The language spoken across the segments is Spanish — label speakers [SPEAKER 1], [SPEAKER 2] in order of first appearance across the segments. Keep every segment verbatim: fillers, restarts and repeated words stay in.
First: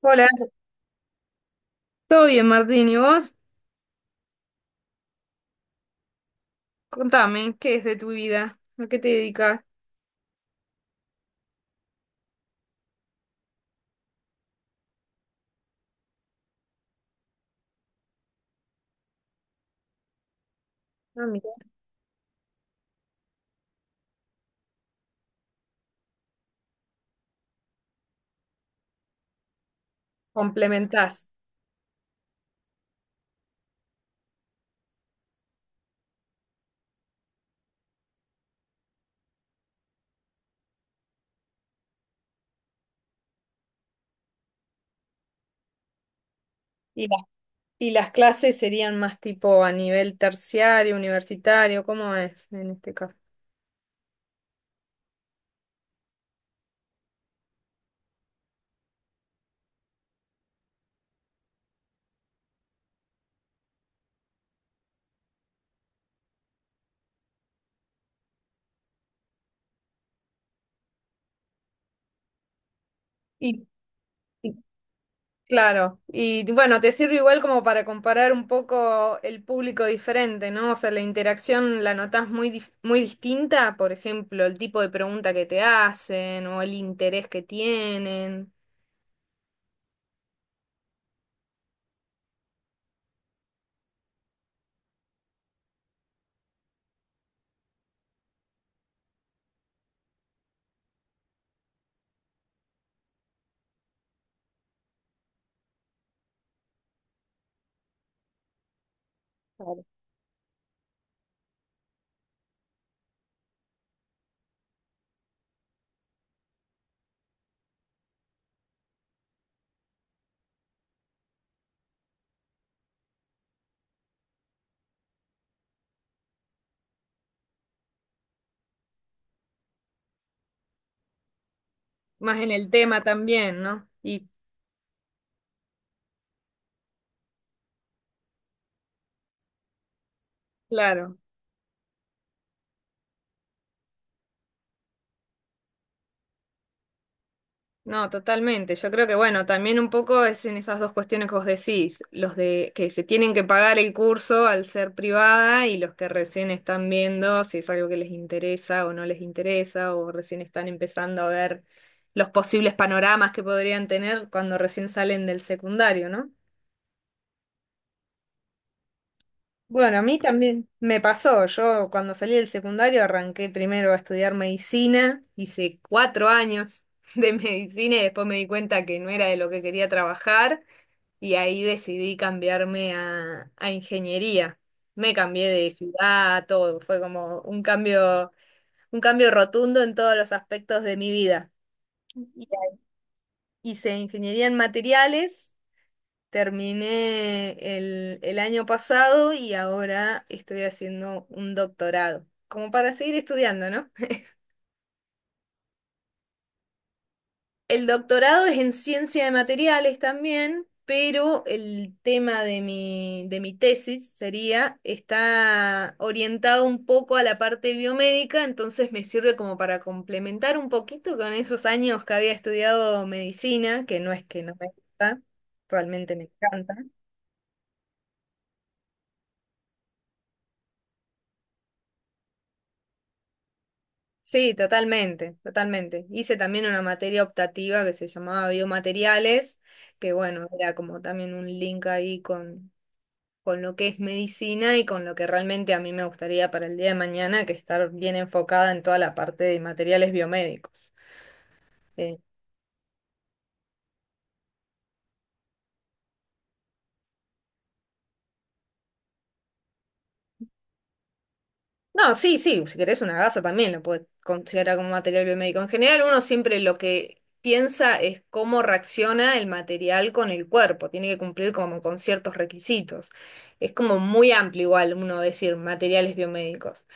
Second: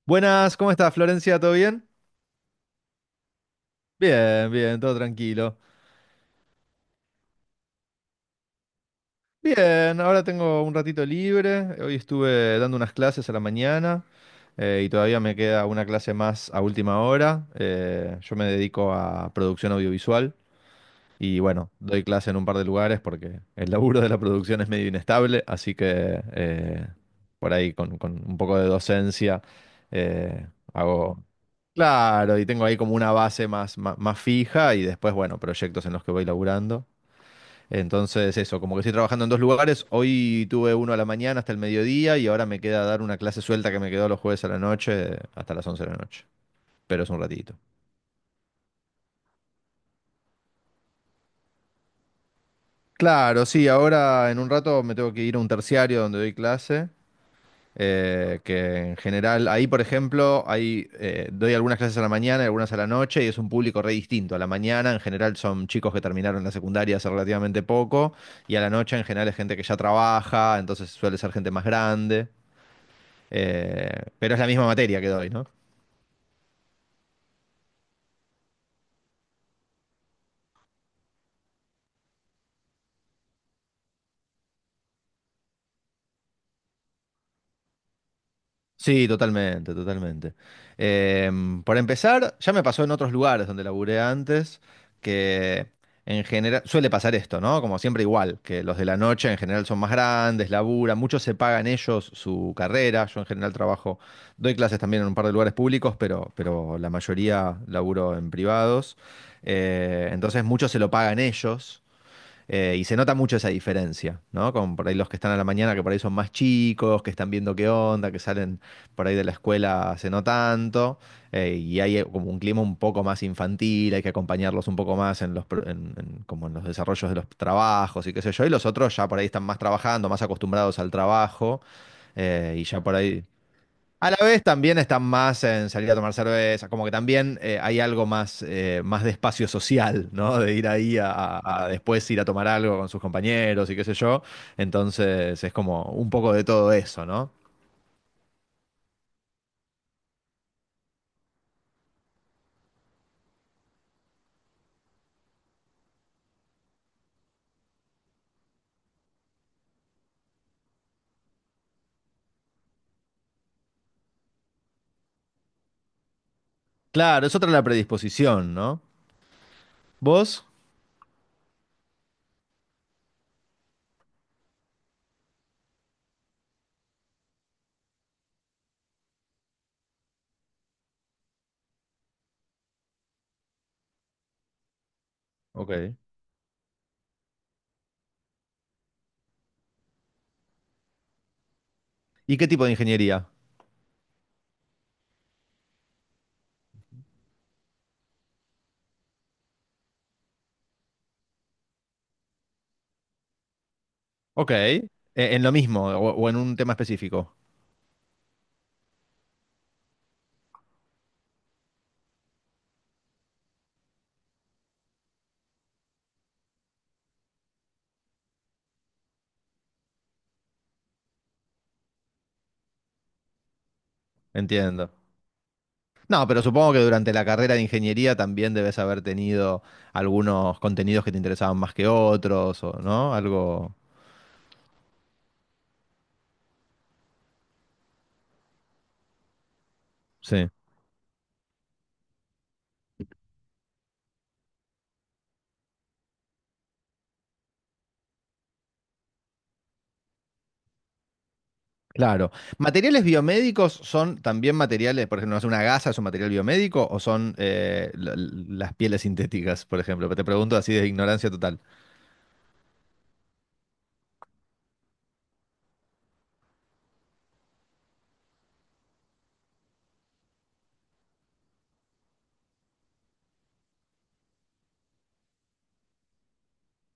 [SPEAKER 1] Hola,
[SPEAKER 2] Buenas, ¿cómo estás, Florencia? ¿Todo bien?
[SPEAKER 1] ¿todo bien, Martín? ¿Y vos?
[SPEAKER 2] Bien, bien, todo tranquilo.
[SPEAKER 1] Contame, ¿qué es de tu vida? ¿A qué te dedicas?
[SPEAKER 2] Bien, ahora tengo un ratito libre. Hoy estuve dando unas clases a la mañana, eh, y todavía me queda una clase más a última hora. Eh, yo me dedico a producción audiovisual.
[SPEAKER 1] Ah,
[SPEAKER 2] Y
[SPEAKER 1] mira.
[SPEAKER 2] bueno, doy clase en un par de lugares porque el laburo de la producción es medio inestable, así que eh, por ahí con, con un poco de docencia eh, hago...
[SPEAKER 1] Complementás.
[SPEAKER 2] Claro, y tengo ahí como una base más, más, más fija y después, bueno, proyectos en los que voy laburando. Entonces, eso, como que estoy trabajando en dos lugares. Hoy tuve uno a la mañana hasta el mediodía y ahora me queda dar una clase suelta que me quedó los jueves a la noche hasta las once de la noche. Pero
[SPEAKER 1] ¿Y
[SPEAKER 2] es
[SPEAKER 1] las,
[SPEAKER 2] un ratito.
[SPEAKER 1] y las clases serían más tipo a nivel terciario, universitario? ¿Cómo es en este caso?
[SPEAKER 2] Claro, sí, ahora en un rato me tengo que ir a un terciario donde doy clase. Eh, que en general, ahí por ejemplo, hay, eh, doy algunas clases a la mañana y algunas a la noche y es un público re distinto. A la mañana en general son chicos que terminaron la secundaria hace relativamente poco, y a la noche en general es gente que ya trabaja, entonces suele ser gente más grande,
[SPEAKER 1] Y,
[SPEAKER 2] eh, pero es la
[SPEAKER 1] y-
[SPEAKER 2] misma materia que doy, ¿no?
[SPEAKER 1] claro, y bueno, te sirve igual como para comparar un poco el público diferente, ¿no? O sea, la interacción la notas muy, dif- muy distinta, por ejemplo, el tipo de pregunta que te hacen o el interés que tienen.
[SPEAKER 2] Sí, totalmente, totalmente. Em, por empezar, ya me pasó en otros lugares donde laburé antes, que en general suele pasar esto, ¿no? Como siempre igual, que los de la noche en general son más grandes, laburan, muchos se pagan ellos su carrera. Yo en general trabajo, doy clases también en un par de lugares públicos, pero, pero la mayoría laburo en privados. Eh, entonces muchos se lo pagan ellos. Eh, y se nota mucho esa diferencia, ¿no? Con por ahí los que están a la mañana, que por ahí son más chicos, que están viendo qué onda, que salen por ahí de la escuela hace no tanto, eh, y hay eh, como un clima un poco más infantil, hay que acompañarlos un poco más en los, pro- en- en- como en los desarrollos de los trabajos y qué sé yo, y los otros ya por ahí están más trabajando, más acostumbrados al trabajo,
[SPEAKER 1] Más en
[SPEAKER 2] eh, y
[SPEAKER 1] el
[SPEAKER 2] ya por
[SPEAKER 1] tema
[SPEAKER 2] ahí...
[SPEAKER 1] también, ¿no?
[SPEAKER 2] A la
[SPEAKER 1] Y
[SPEAKER 2] vez también están más en salir a tomar cerveza, como que también eh, hay algo más, eh, más de espacio social, ¿no? De ir ahí a,
[SPEAKER 1] claro,
[SPEAKER 2] a- a después ir a tomar algo con sus compañeros y qué sé yo. Entonces es como un poco de todo eso, ¿no?
[SPEAKER 1] no, totalmente. Yo creo que, bueno, también un poco es en esas dos cuestiones que vos decís, los de que se tienen que pagar el curso al ser privada y los que recién están viendo si es algo que les interesa o no les interesa o recién están empezando a ver los posibles panoramas que podrían tener cuando recién salen del secundario, ¿no?
[SPEAKER 2] Claro, es otra la predisposición, ¿no?
[SPEAKER 1] Bueno, a mí
[SPEAKER 2] ¿Vos?
[SPEAKER 1] también me pasó. Yo cuando salí del secundario arranqué primero a estudiar medicina, hice cuatro años de medicina y después me di cuenta que no era de lo que quería trabajar y ahí decidí cambiarme a, a ingeniería. Me cambié de
[SPEAKER 2] Ok.
[SPEAKER 1] ciudad, todo. Fue como un cambio, un cambio rotundo en todos los aspectos de mi vida.
[SPEAKER 2] ¿Y qué
[SPEAKER 1] Y
[SPEAKER 2] tipo de ingeniería?
[SPEAKER 1] Hice ingeniería en materiales. Terminé el, el año pasado y ahora estoy haciendo un doctorado, como para seguir estudiando, ¿no?
[SPEAKER 2] Ok. Eh, en lo mismo o, o en un tema específico.
[SPEAKER 1] El doctorado es en ciencia de materiales también, pero el tema de mi, de mi tesis sería, está orientado un poco a la parte biomédica, entonces me sirve como para complementar un poquito con esos años que había estudiado medicina, que no es que no me
[SPEAKER 2] Entiendo.
[SPEAKER 1] gusta, realmente me
[SPEAKER 2] No, pero supongo
[SPEAKER 1] encanta.
[SPEAKER 2] que durante la carrera de ingeniería también debes haber tenido algunos contenidos que te interesaban más que otros, o, ¿no? Algo.
[SPEAKER 1] Sí, totalmente, totalmente. Hice también una materia optativa que se llamaba biomateriales, que bueno,
[SPEAKER 2] Sí,
[SPEAKER 1] era como también un link ahí con, con lo que es medicina y con lo que realmente a mí me gustaría para el día de mañana, que estar bien enfocada en toda la parte de materiales biomédicos.
[SPEAKER 2] claro. ¿Materiales biomédicos son también materiales, por ejemplo? ¿No es una gasa, es un material biomédico o son eh, la- las pieles sintéticas, por ejemplo? Te pregunto así de ignorancia total.
[SPEAKER 1] No, sí, sí, si querés una gasa también lo puedes considerar como material biomédico. En general, uno siempre lo que piensa es cómo reacciona el material con el cuerpo, tiene que cumplir como con ciertos requisitos. Es como muy amplio igual uno decir materiales biomédicos.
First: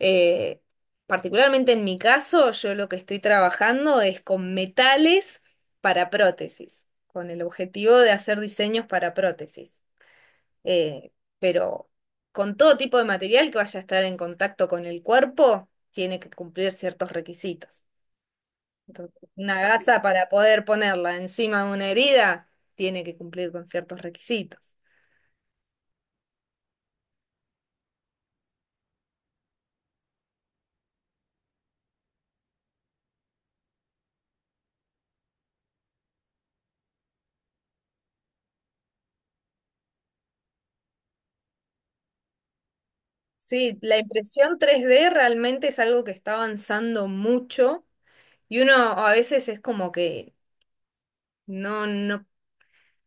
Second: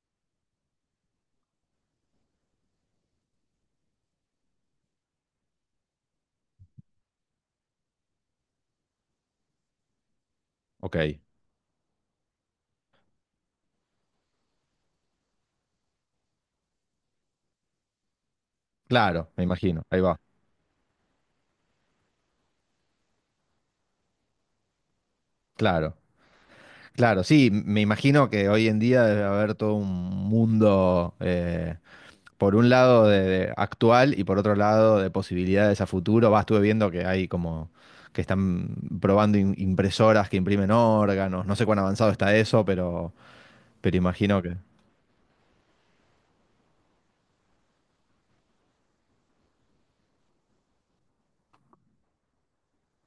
[SPEAKER 1] Eh, Particularmente en mi caso, yo lo que estoy trabajando es con metales para prótesis, con el objetivo de hacer diseños para prótesis,
[SPEAKER 2] Ok,
[SPEAKER 1] eh, pero con todo tipo de material que vaya a estar en contacto con el cuerpo, tiene que cumplir ciertos requisitos. Entonces,
[SPEAKER 2] claro, me
[SPEAKER 1] una
[SPEAKER 2] imagino,
[SPEAKER 1] gasa
[SPEAKER 2] ahí va.
[SPEAKER 1] para poder ponerla encima de una herida, tiene que cumplir con ciertos requisitos.
[SPEAKER 2] Claro, claro, sí, me imagino que hoy en día debe haber todo un mundo. Eh, por un lado de, de actual y por otro lado de posibilidades a futuro. Va, estuve viendo que hay como que están probando im- impresoras que imprimen órganos. No sé cuán avanzado está eso, pero,
[SPEAKER 1] Sí, la
[SPEAKER 2] pero imagino que...
[SPEAKER 1] impresión tres d realmente es algo que está avanzando mucho y uno a veces es como que no, no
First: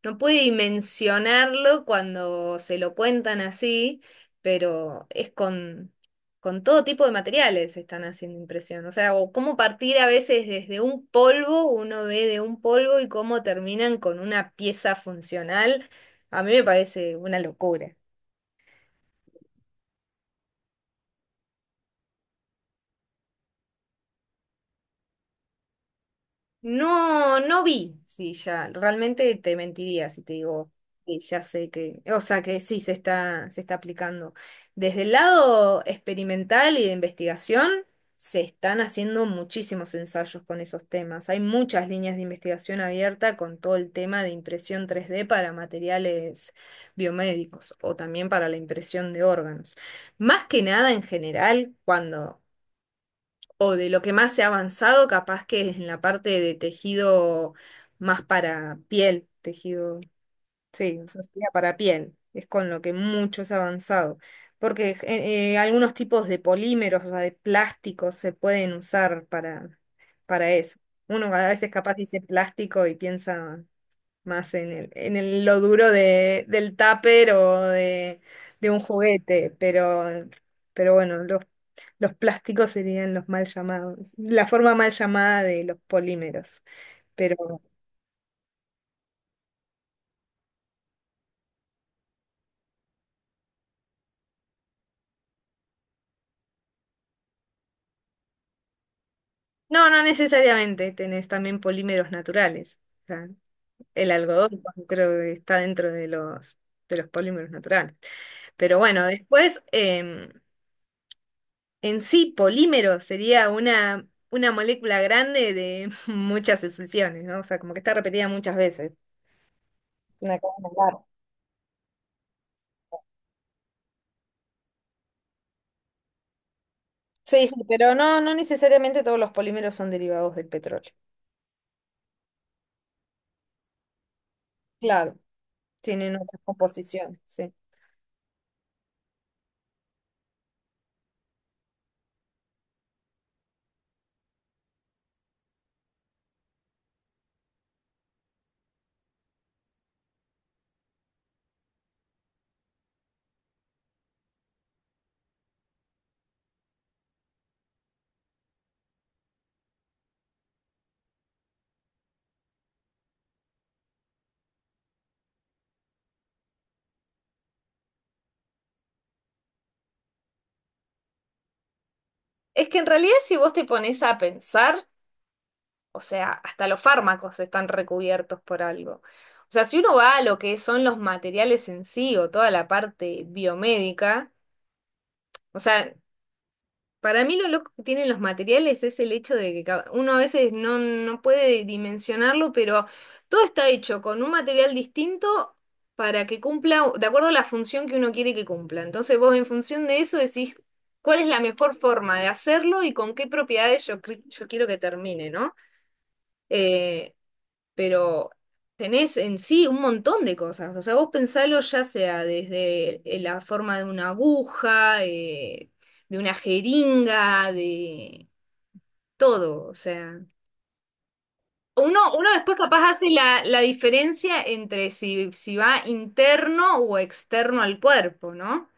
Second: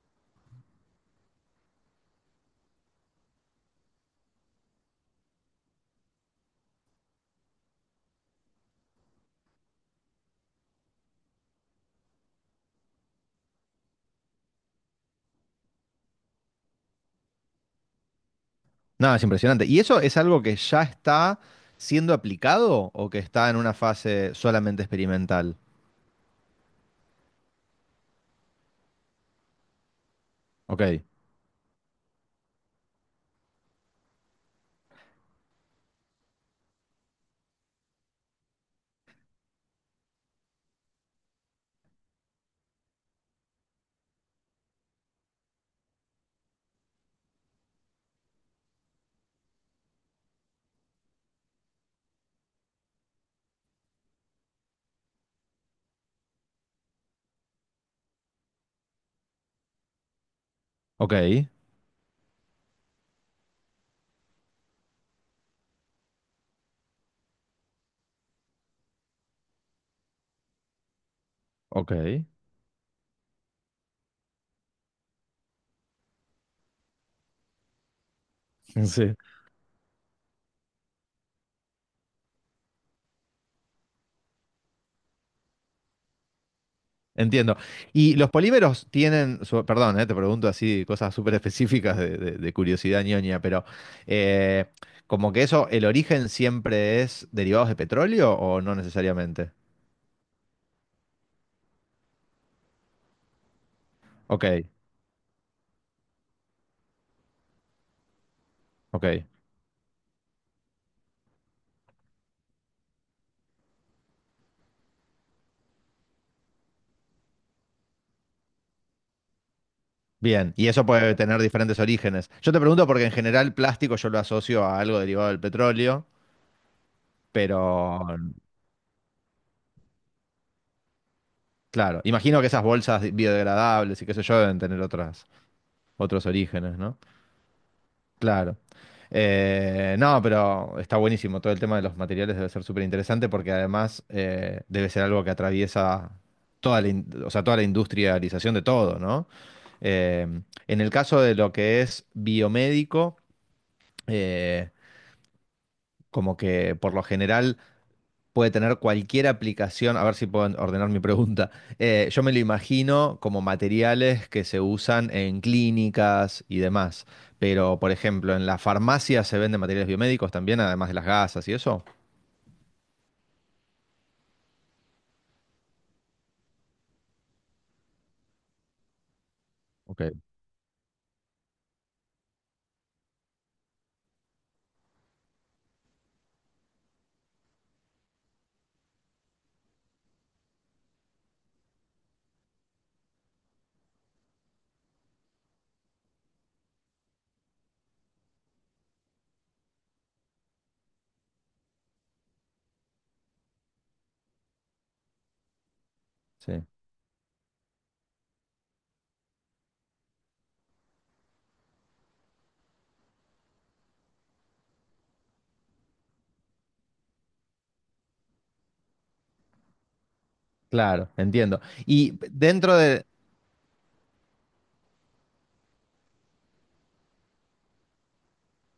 [SPEAKER 1] No pude dimensionarlo cuando se lo cuentan así, pero es con, con todo tipo de materiales están haciendo impresión. O sea, o cómo partir a veces desde un polvo, uno ve de un polvo y cómo terminan con una pieza funcional, a mí me parece una locura.
[SPEAKER 2] Nada, es impresionante. ¿Y eso es algo que ya está siendo aplicado o que está en una fase solamente experimental?
[SPEAKER 1] No, no vi. Sí, ya, realmente te mentiría si te digo
[SPEAKER 2] Ok,
[SPEAKER 1] que ya sé que, o sea, que sí se está, se está aplicando. Desde el lado experimental y de investigación, se están haciendo muchísimos ensayos con esos temas. Hay muchas líneas de investigación abierta con todo el tema de impresión tres d para materiales biomédicos o también para la impresión de órganos. Más que nada en general, cuando o de lo que más se ha avanzado, capaz que es en la parte de tejido más para piel, tejido, sí, o sea,
[SPEAKER 2] ok,
[SPEAKER 1] sería para piel, es con lo que mucho se ha avanzado, porque eh, eh, algunos tipos de polímeros, o sea, de plásticos se pueden usar para, para, eso. Uno a veces capaz dice
[SPEAKER 2] ok.
[SPEAKER 1] plástico y piensa más en el, en el- lo duro de, del tupper o de, de un
[SPEAKER 2] Sí.
[SPEAKER 1] juguete, pero, pero, bueno, los, los plásticos serían los mal llamados, la forma mal llamada de los polímeros, pero
[SPEAKER 2] Entiendo. ¿Y los polímeros tienen, su- perdón, eh, te pregunto así cosas súper específicas de, de- de curiosidad ñoña, pero eh, como que eso, el origen siempre es derivados de petróleo o no necesariamente?
[SPEAKER 1] no, no necesariamente, tenés también polímeros naturales, o sea, el
[SPEAKER 2] Ok,
[SPEAKER 1] algodón creo que está dentro de los, de los, polímeros naturales, pero bueno,
[SPEAKER 2] ok.
[SPEAKER 1] después... En sí, polímero sería una, una molécula grande de muchas sucesiones, ¿no? O sea, como que está repetida muchas veces. Una
[SPEAKER 2] Bien, y
[SPEAKER 1] cadena
[SPEAKER 2] eso
[SPEAKER 1] larga.
[SPEAKER 2] puede tener diferentes orígenes. Yo te pregunto porque en general plástico yo lo asocio a algo derivado del petróleo,
[SPEAKER 1] Sí,
[SPEAKER 2] pero
[SPEAKER 1] sí, pero no, no necesariamente todos los polímeros son derivados del petróleo.
[SPEAKER 2] claro, imagino que esas bolsas biodegradables y qué sé yo deben tener
[SPEAKER 1] Claro.
[SPEAKER 2] otras,
[SPEAKER 1] Tienen
[SPEAKER 2] otros
[SPEAKER 1] otras
[SPEAKER 2] orígenes, ¿no?
[SPEAKER 1] composiciones, sí.
[SPEAKER 2] Claro. Eh, no, pero está buenísimo. Todo el tema de los materiales debe ser súper interesante porque además eh, debe ser algo que atraviesa toda la, in- o sea, toda la industrialización de todo, ¿no? Eh, en el caso de lo que es biomédico, eh, como que por lo general puede tener cualquier aplicación, a ver si puedo ordenar mi pregunta. Eh, yo me lo imagino como materiales que se usan en clínicas y demás, pero por ejemplo, en la farmacia se venden materiales biomédicos también, además de las gasas y eso.
[SPEAKER 1] Es que en realidad si vos te pones a pensar, o sea, hasta los fármacos están recubiertos por algo. O sea, si uno
[SPEAKER 2] Ok,
[SPEAKER 1] va a lo que son los materiales en sí o toda la parte biomédica, o sea, para mí lo loco que tienen los materiales es el hecho de que ca- uno a veces no, no puede dimensionarlo, pero todo está hecho con un material distinto para que cumpla, de acuerdo a la función que uno quiere que cumpla. Entonces vos en función de eso decís cuál es la mejor forma de hacerlo y con qué propiedades yo, cre- yo quiero que termine, ¿no?
[SPEAKER 2] sí.
[SPEAKER 1] Eh, pero tenés en sí un montón de cosas. O sea, vos pensalo ya sea desde eh, la forma de una aguja, eh, de una jeringa, de todo. O sea,
[SPEAKER 2] Claro, entiendo.
[SPEAKER 1] uno,
[SPEAKER 2] Y
[SPEAKER 1] uno después
[SPEAKER 2] dentro
[SPEAKER 1] capaz
[SPEAKER 2] de,
[SPEAKER 1] hace la, la, diferencia entre si, si va interno o externo al cuerpo, ¿no?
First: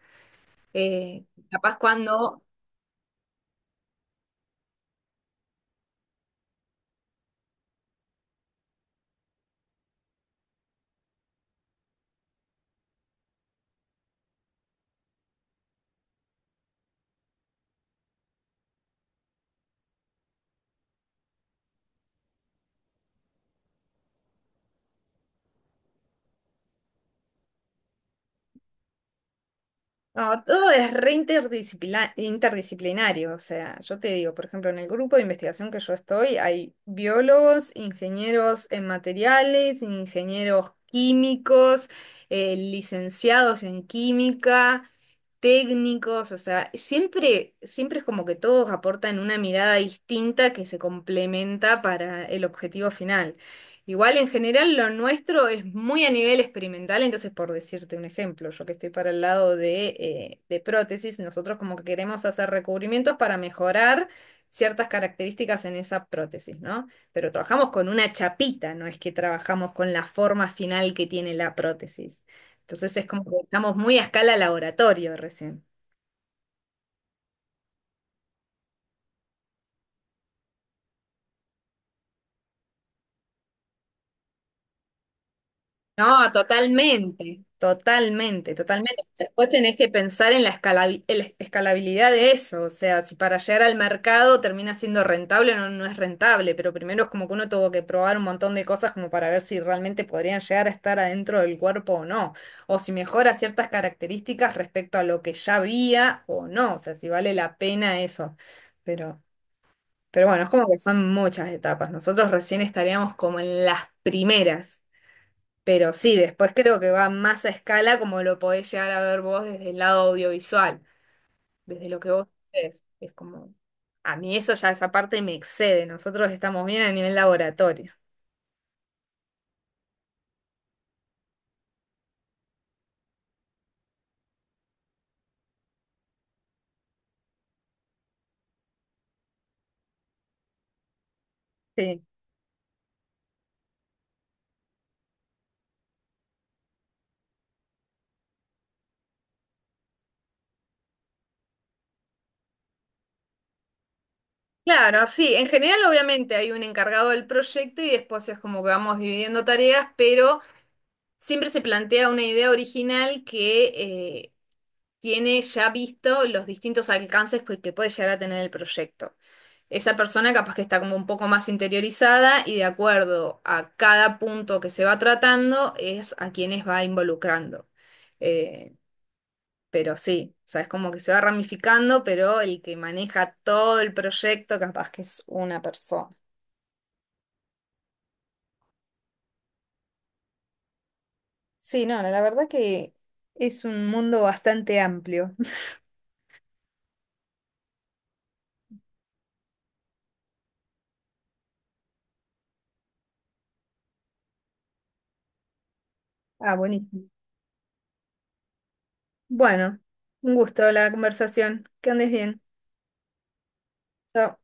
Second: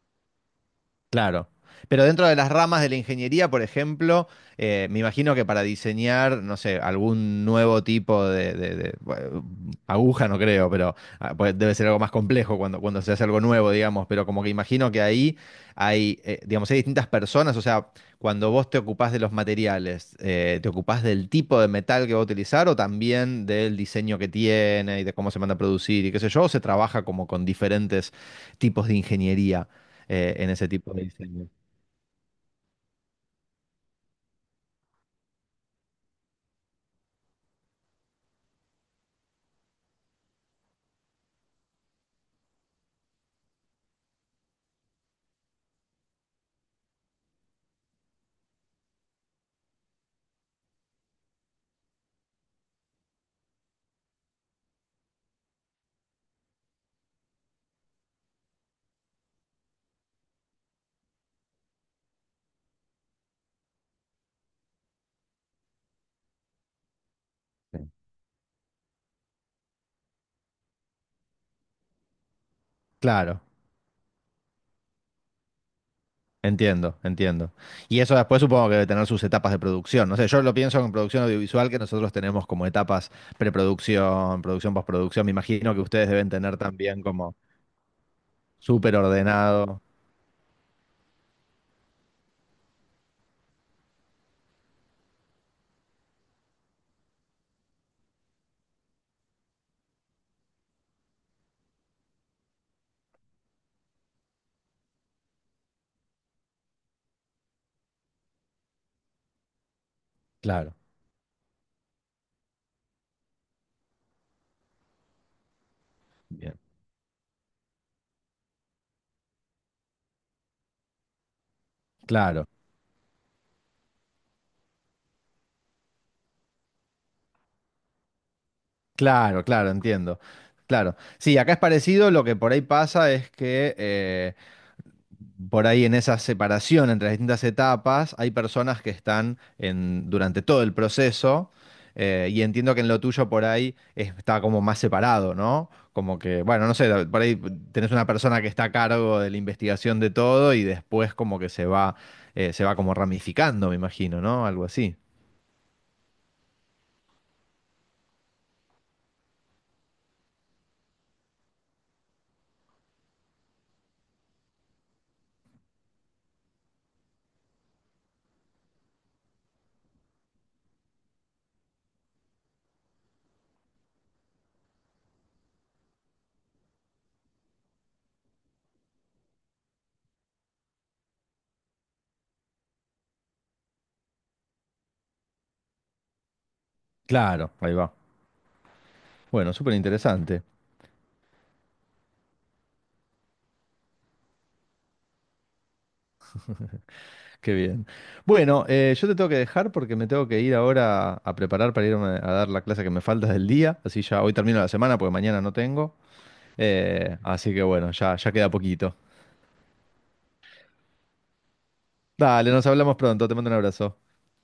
[SPEAKER 1] Eh,
[SPEAKER 2] claro.
[SPEAKER 1] Capaz
[SPEAKER 2] Pero dentro de
[SPEAKER 1] cuando,
[SPEAKER 2] las ramas de la ingeniería, por ejemplo, eh, me imagino que para diseñar, no sé, algún nuevo tipo de, de- de- bueno, aguja, no creo, pero ah, pues, debe ser algo más complejo cuando, cuando se hace algo nuevo, digamos, pero como que imagino que ahí hay, eh, digamos, hay distintas personas, o sea, cuando vos te ocupás de los materiales, eh, ¿te ocupás del tipo de metal que va a utilizar o también del diseño que tiene y de cómo se manda a producir y qué sé yo, o se trabaja como con diferentes tipos de ingeniería eh,
[SPEAKER 1] no,
[SPEAKER 2] en ese
[SPEAKER 1] todo es
[SPEAKER 2] tipo de
[SPEAKER 1] re
[SPEAKER 2] diseño?
[SPEAKER 1] interdisciplina- interdisciplinario. O sea, yo te digo, por ejemplo, en el grupo de investigación que yo estoy, hay biólogos, ingenieros en materiales, ingenieros químicos, eh, licenciados en química, técnicos, o sea, siempre, siempre es como que todos aportan una mirada distinta que se complementa para el objetivo final. Igual en general lo nuestro es muy a nivel experimental, entonces por decirte un ejemplo, yo que estoy para el lado de, eh, de prótesis, nosotros como que queremos hacer recubrimientos para mejorar ciertas características en esa prótesis, ¿no? Pero trabajamos con
[SPEAKER 2] Sí.
[SPEAKER 1] una chapita, no es que trabajamos con la forma final que tiene la prótesis. Entonces es como que
[SPEAKER 2] Claro,
[SPEAKER 1] estamos muy a escala laboratorio recién.
[SPEAKER 2] entiendo, entiendo. Y eso después supongo que debe tener sus etapas de producción. No sé, yo lo pienso en producción audiovisual que nosotros tenemos como etapas preproducción, producción, postproducción. Me imagino que ustedes deben
[SPEAKER 1] No,
[SPEAKER 2] tener también como
[SPEAKER 1] totalmente. Totalmente,
[SPEAKER 2] súper
[SPEAKER 1] totalmente. Después tenés
[SPEAKER 2] ordenado.
[SPEAKER 1] que pensar en la escalabi- en la escalabilidad de eso, o sea, si para llegar al mercado termina siendo rentable o no, no es rentable, pero primero es como que uno tuvo que probar un montón de cosas como para ver si realmente podrían llegar a estar adentro del cuerpo o no, o si mejora ciertas características respecto a lo que ya había o no, o sea, si vale la pena eso. Pero Pero bueno, es como
[SPEAKER 2] Claro,
[SPEAKER 1] que son muchas etapas. Nosotros recién estaríamos como en las primeras. Pero sí, después
[SPEAKER 2] bien,
[SPEAKER 1] creo que va más a escala como lo podés llegar a ver vos desde el lado audiovisual, desde lo que vos
[SPEAKER 2] claro.
[SPEAKER 1] haces. Es como, a mí eso ya esa parte me excede. Nosotros estamos bien a nivel laboratorio.
[SPEAKER 2] Claro, claro, entiendo. Claro. Sí, acá es parecido, lo que por ahí pasa es que por ahí en esa separación entre las distintas etapas, hay personas que están en, durante todo el proceso,
[SPEAKER 1] Sí.
[SPEAKER 2] eh, y entiendo que en lo tuyo por ahí es- está como más separado, ¿no? Como que, bueno, no sé, por ahí tenés una persona que está a cargo de la investigación de todo y después como que se va, eh, se va como ramificando, me imagino, ¿no? Algo así.
[SPEAKER 1] Claro, sí. En general, obviamente, hay un encargado del proyecto y después es como que vamos dividiendo tareas, pero siempre se plantea una idea original que eh, tiene ya visto los distintos alcances que que puede llegar a tener el proyecto. Esa persona capaz que está como un poco más interiorizada y de acuerdo a cada punto que se va tratando es a quienes va involucrando. Eh, pero sí, o sea, es como que se va ramificando, pero el que maneja todo el proyecto capaz que es una persona.
[SPEAKER 2] Claro, ahí va. Bueno, súper interesante.
[SPEAKER 1] Sí, no, la verdad que es un mundo bastante amplio.
[SPEAKER 2] Qué bien. Bueno, eh, yo te tengo que dejar porque me tengo que ir ahora a preparar para irme a dar la clase que me falta del día. Así ya hoy termino la semana porque mañana no tengo.
[SPEAKER 1] Ah, buenísimo.
[SPEAKER 2] Eh, así que bueno, ya, ya queda poquito.
[SPEAKER 1] Bueno, un gusto la conversación. Que andes bien.
[SPEAKER 2] Dale, nos hablamos pronto. Te mando un abrazo.
[SPEAKER 1] Chao.